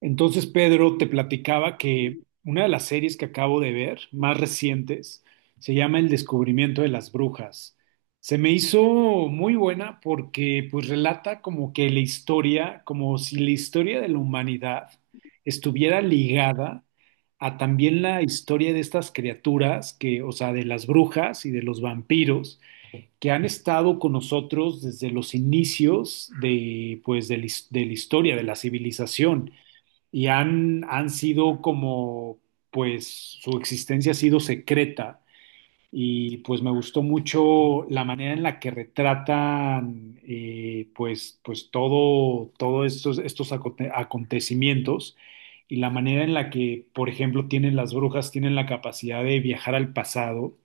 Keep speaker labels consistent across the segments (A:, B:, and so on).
A: Entonces, Pedro, te platicaba que una de las series que acabo de ver, más recientes, se llama El descubrimiento de las brujas. Se me hizo muy buena porque pues relata como que la historia, como si la historia de la humanidad estuviera ligada a también la historia de estas criaturas que, o sea, de las brujas y de los vampiros que han estado con nosotros desde los inicios de pues de de la historia, de la civilización y han sido como, pues su existencia ha sido secreta y pues me gustó mucho la manera en la que retratan pues todo estos acontecimientos y la manera en la que, por ejemplo, tienen las brujas, tienen la capacidad de viajar al pasado.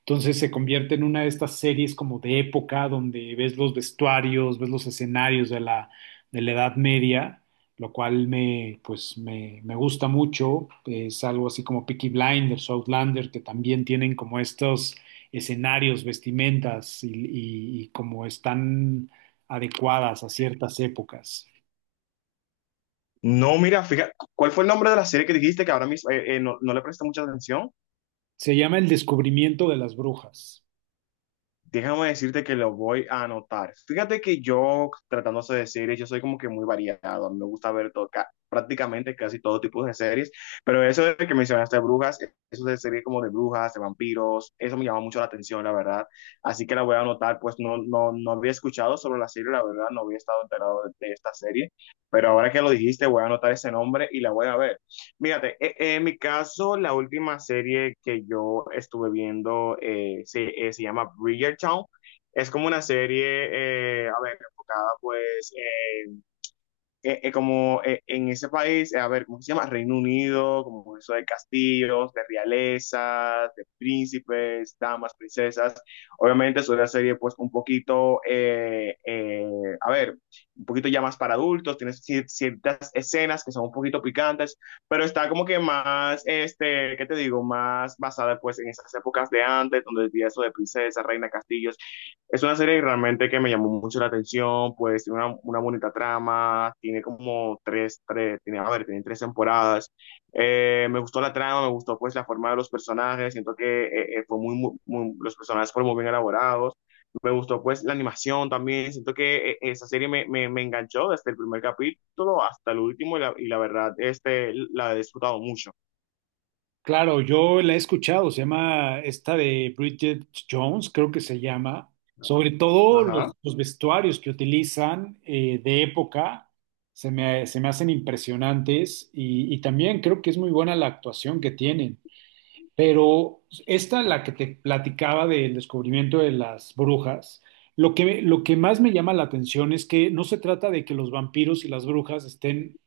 A: Entonces se convierte en una de estas series como de época donde ves los vestuarios, ves los escenarios de la Edad Media, lo cual me gusta mucho. Es algo así como Peaky Blinders, Outlander, que también tienen como estos escenarios, vestimentas y como están adecuadas a ciertas épocas.
B: No, mira, fíjate, ¿cuál fue el nombre de la serie que dijiste que ahora mismo no, no le presté mucha atención?
A: Se llama El descubrimiento de las brujas.
B: Déjame decirte que lo voy a anotar. Fíjate que yo, tratándose de series, yo soy como que muy variado. A mí me gusta ver todo, prácticamente casi todo tipo de series, pero eso de que mencionaste de brujas, eso de series como de brujas, de vampiros, eso me llama mucho la atención, la verdad. Así que la voy a anotar, pues no, no, no había escuchado sobre la serie, la verdad, no había estado enterado de esta serie, pero ahora que lo dijiste, voy a anotar ese nombre y la voy a ver. Fíjate, en mi caso, la última serie que yo estuve viendo se llama Bridgerton. Es como una serie, a ver, enfocada pues como en ese país, a ver, ¿cómo se llama? Reino Unido, como eso de castillos, de realezas, de príncipes, damas, princesas. Obviamente es una serie pues un poquito, a ver, un poquito ya más para adultos, tiene ciertas escenas que son un poquito picantes, pero está como que más, este, ¿qué te digo? Más basada pues en esas épocas de antes, donde decía eso de princesa, reina, castillos, es una serie realmente que me llamó mucho la atención, pues tiene una bonita trama, tiene como a ver, tiene tres temporadas. Me gustó la trama, me gustó pues la forma de los personajes, siento que fue los personajes fueron muy bien elaborados. Me gustó pues la animación también, siento que esa serie me enganchó desde el primer capítulo hasta el último y la verdad, este, la he disfrutado mucho.
A: Claro, yo la he escuchado, se llama esta de Bridget Jones, creo que se llama, sobre todo
B: Ajá.
A: los vestuarios que utilizan de época, se me hacen impresionantes y también creo que es muy buena la actuación que tienen, pero esta, la que te platicaba del descubrimiento de las brujas, lo que más me llama la atención es que no se trata de que los vampiros y las brujas estén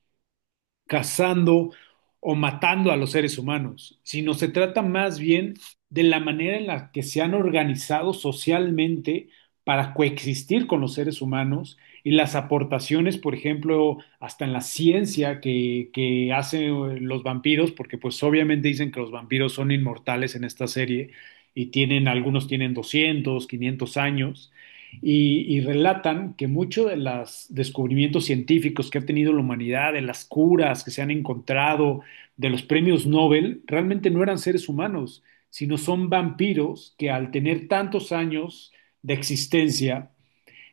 A: cazando o matando a los seres humanos, sino se trata más bien de la manera en la que se han organizado socialmente para coexistir con los seres humanos y las aportaciones, por ejemplo, hasta en la ciencia que hacen los vampiros, porque pues obviamente dicen que los vampiros son inmortales en esta serie y tienen, algunos tienen 200, 500 años y relatan que muchos de los descubrimientos científicos que ha tenido la humanidad, de las curas que se han encontrado, de los premios Nobel, realmente no eran seres humanos, sino son vampiros que al tener tantos años de existencia,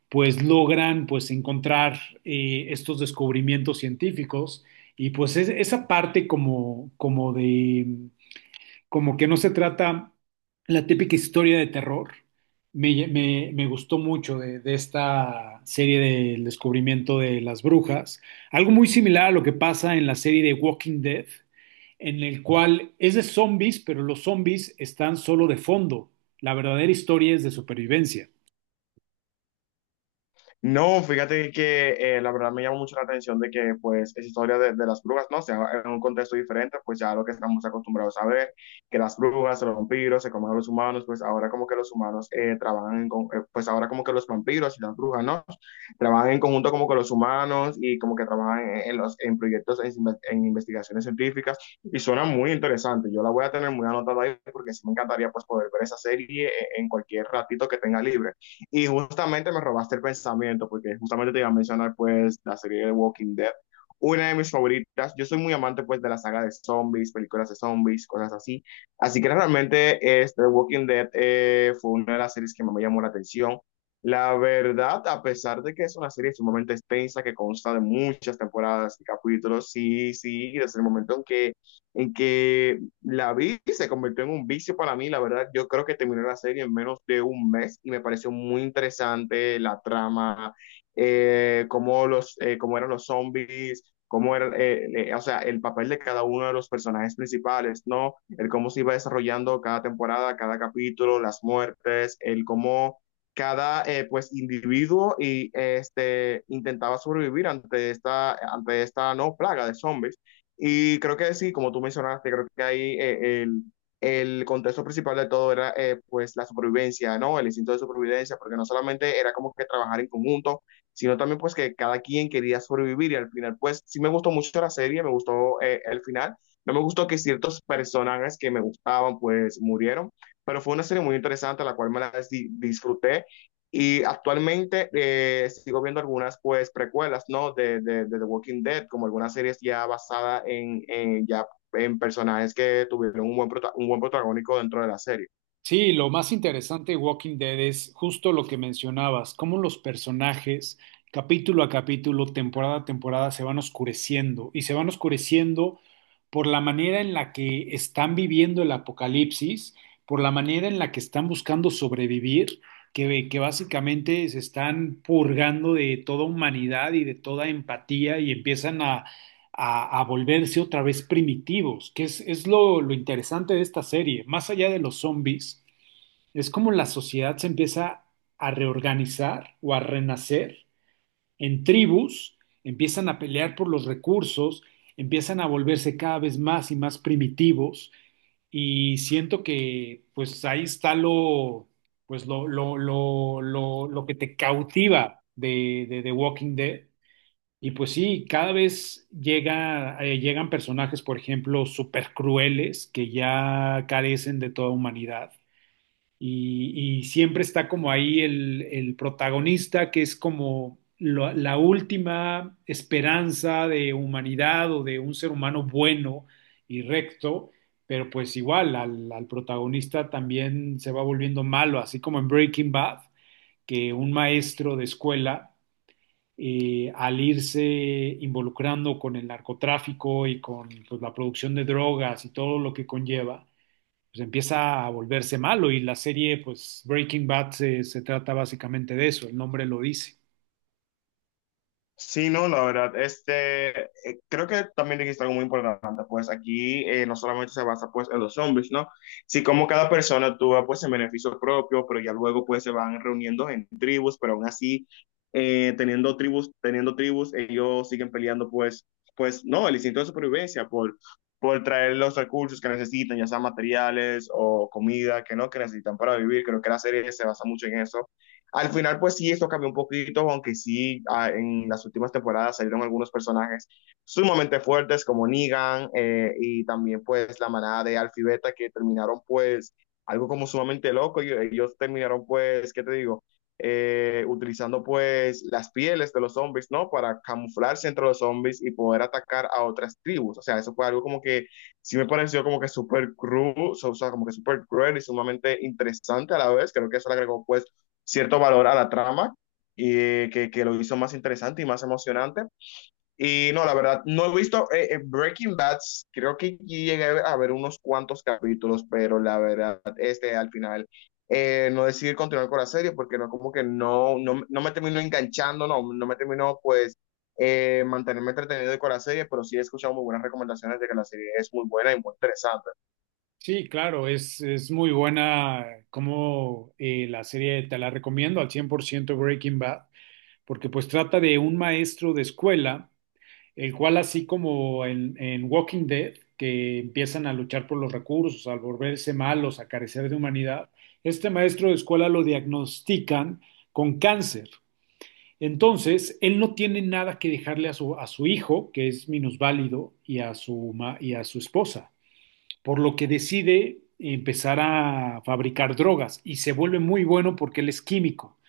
A: pues logran pues encontrar estos descubrimientos científicos y pues esa parte como de como que no se trata la típica historia de terror. Me gustó mucho de esta serie del descubrimiento de las brujas. Algo muy similar a lo que pasa en la serie de Walking Dead, en el cual es de zombies, pero los zombies están solo de fondo. La verdadera historia es de supervivencia.
B: No, fíjate que la verdad me llama mucho la atención de que pues esa historia de las brujas, no, o sea, en un contexto diferente, pues ya lo que estamos acostumbrados a ver, que las brujas, los vampiros se comen a los humanos, pues ahora como que los humanos pues ahora como que los vampiros y las brujas, ¿no? Trabajan en conjunto como con los humanos y como que trabajan en proyectos, en investigaciones científicas y suena muy interesante. Yo la voy a tener muy anotada ahí porque sí me encantaría pues poder ver esa serie en cualquier ratito que tenga libre. Y justamente me robaste el pensamiento, porque justamente te iba a mencionar pues la serie de Walking Dead, una de mis favoritas. Yo soy muy amante pues de la saga de zombies, películas de zombies, cosas así. Así que realmente este Walking Dead fue una de las series que más me llamó la atención. La verdad, a pesar de que es una serie sumamente extensa, que consta de muchas temporadas y capítulos, sí, sí, desde el momento en que la vi, se convirtió en un vicio para mí, la verdad, yo creo que terminé la serie en menos de un mes y me pareció muy interesante la trama, cómo eran los zombies, cómo era, o sea, el papel de cada uno de los personajes principales, ¿no? El cómo se iba desarrollando cada temporada, cada capítulo, las muertes, el cómo cada, pues, individuo y, este, intentaba sobrevivir no, plaga de zombies. Y creo que sí, como tú mencionaste, creo que ahí el contexto principal de todo era pues la supervivencia, ¿no? El instinto de supervivencia, porque no solamente era como que trabajar en conjunto, sino también pues que cada quien quería sobrevivir y al final pues sí me gustó mucho la serie, me gustó el final, no me gustó que ciertos personajes que me gustaban pues murieron, pero fue una serie muy interesante, la cual me la disfruté y actualmente sigo viendo algunas pues precuelas, ¿no? De The Walking Dead, como algunas series ya basadas ya en personajes que tuvieron un un buen protagónico dentro de la serie.
A: Sí, lo más interesante de Walking Dead es justo lo que mencionabas, cómo los personajes, capítulo a capítulo, temporada a temporada, se van oscureciendo y se van oscureciendo por la manera en la que están viviendo el apocalipsis, por la manera en la que están buscando sobrevivir, que básicamente se están purgando de toda humanidad y de toda empatía y empiezan a volverse otra vez primitivos, que es lo interesante de esta serie, más allá de los zombies. Es como la sociedad se empieza a reorganizar o a renacer en tribus, empiezan a pelear por los recursos, empiezan a volverse cada vez más y más primitivos y siento que pues ahí está lo, pues, lo que te cautiva de The Walking Dead. Y pues sí, cada vez llegan personajes, por ejemplo, súper crueles que ya carecen de toda humanidad y siempre está como ahí el protagonista que es como la última esperanza de humanidad o de un ser humano bueno y recto, pero pues igual al protagonista también se va volviendo malo, así como en Breaking Bad, que un maestro de escuela, al irse involucrando con el narcotráfico y con pues, la producción de drogas y todo lo que conlleva, pues empieza a volverse malo y la serie, pues Breaking Bad se trata básicamente de eso, el nombre lo dice.
B: Sí, no, la verdad, este, creo que también dijiste algo muy importante, pues aquí no solamente se basa pues en los zombies, ¿no? Sí, como cada persona actúa pues en beneficio propio, pero ya luego pues se van reuniendo en tribus, pero aún así, teniendo tribus, ellos siguen peleando pues, pues no, el instinto de supervivencia por traer los recursos que necesitan, ya sean materiales o comida que no, que necesitan para vivir, creo que la serie se basa mucho en eso. Al final, pues sí, esto cambió un poquito, aunque sí, ah, en las últimas temporadas salieron algunos personajes sumamente fuertes como Negan y también pues la manada de Alfie Beta que terminaron pues algo como sumamente loco. Ellos terminaron pues, ¿qué te digo? Utilizando pues las pieles de los zombies, ¿no? Para camuflarse entre los zombies y poder atacar a otras tribus. O sea, eso fue algo como que sí me pareció como que súper cruel, o sea, como que súper cruel y sumamente interesante a la vez. Creo que eso le agregó pues cierto valor a la trama y que lo hizo más interesante y más emocionante. Y no, la verdad, no he visto Breaking Bad, creo que sí llegué a ver unos cuantos capítulos, pero la verdad, este al final no decidí continuar con la serie porque no, como que no, no, no me terminó enganchando, no, no me terminó pues mantenerme entretenido con la serie, pero sí he escuchado muy buenas recomendaciones de que la serie es muy buena y muy interesante.
A: Sí, claro, es muy buena como la serie, te la recomiendo al 100% Breaking Bad, porque pues trata de un maestro de escuela, el cual así como en Walking Dead, que empiezan a luchar por los recursos, al volverse malos, a carecer de humanidad, este maestro de escuela lo diagnostican con cáncer. Entonces, él no tiene nada que dejarle a su, hijo, que es minusválido, y a su, y a su esposa, por lo que decide empezar a fabricar drogas y se vuelve muy bueno porque él es químico.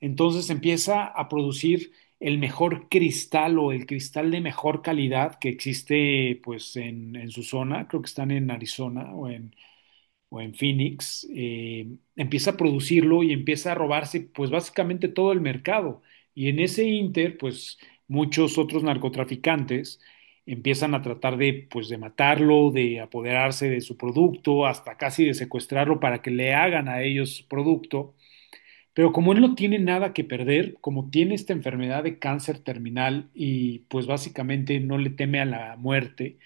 A: Entonces empieza a producir el mejor cristal o el cristal de mejor calidad que existe pues en su zona, creo que están en Arizona o en Phoenix, empieza a producirlo y empieza a robarse pues básicamente todo el mercado. Y en ese inter, pues muchos otros narcotraficantes empiezan a tratar de matarlo, de apoderarse de su producto, hasta casi de secuestrarlo para que le hagan a ellos su producto. Pero como él no tiene nada que perder, como tiene esta enfermedad de cáncer terminal y pues básicamente no le teme a la muerte,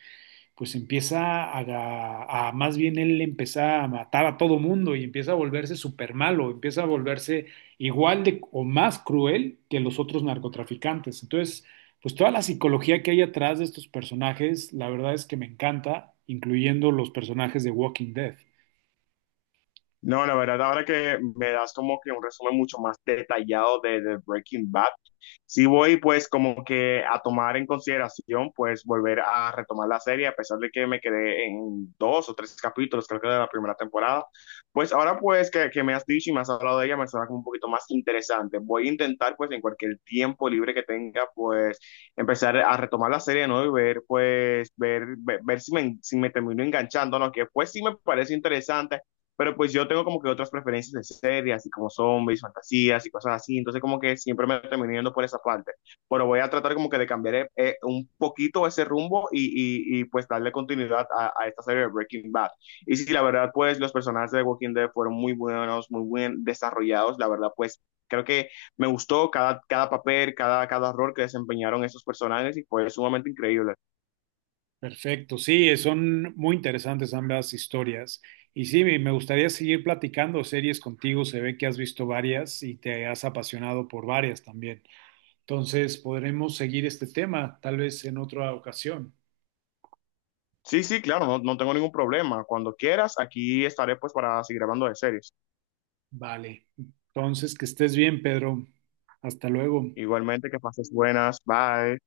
A: pues empieza más bien él empieza a matar a todo mundo y empieza a volverse súper malo, empieza a volverse igual de o más cruel que los otros narcotraficantes. Entonces, pues toda la psicología que hay atrás de estos personajes, la verdad es que me encanta, incluyendo los personajes de Walking Dead.
B: No, la verdad, ahora que me das como que un resumen mucho más detallado de Breaking Bad, sí voy pues como que a tomar en consideración pues volver a retomar la serie, a pesar de que me quedé en dos o tres capítulos, creo que de la primera temporada, pues ahora pues que me has dicho y me has hablado de ella, me suena como un poquito más interesante. Voy a intentar pues en cualquier tiempo libre que tenga pues empezar a retomar la serie de nuevo y ver pues ver si me, si me termino enganchando, ¿no? Que pues sí me parece interesante. Pero pues yo tengo como que otras preferencias de series, así como zombies, fantasías y cosas así. Entonces como que siempre me termino yendo por esa parte. Pero voy a tratar como que de cambiar un poquito ese rumbo y pues darle continuidad esta serie de Breaking Bad. Y sí, la verdad pues los personajes de Walking Dead fueron muy buenos, muy bien desarrollados. La verdad pues creo que me gustó cada papel, cada rol que desempeñaron esos personajes y fue sumamente increíble.
A: Perfecto, sí, son muy interesantes ambas historias. Y sí, me gustaría seguir platicando series contigo, se ve que has visto varias y te has apasionado por varias también. Entonces podremos seguir este tema, tal vez en otra ocasión.
B: Sí, sí, claro, no, no tengo ningún problema. Cuando quieras, aquí estaré pues para seguir hablando de series.
A: Vale. Entonces, que estés bien, Pedro. Hasta luego.
B: Igualmente, que pases buenas. Bye.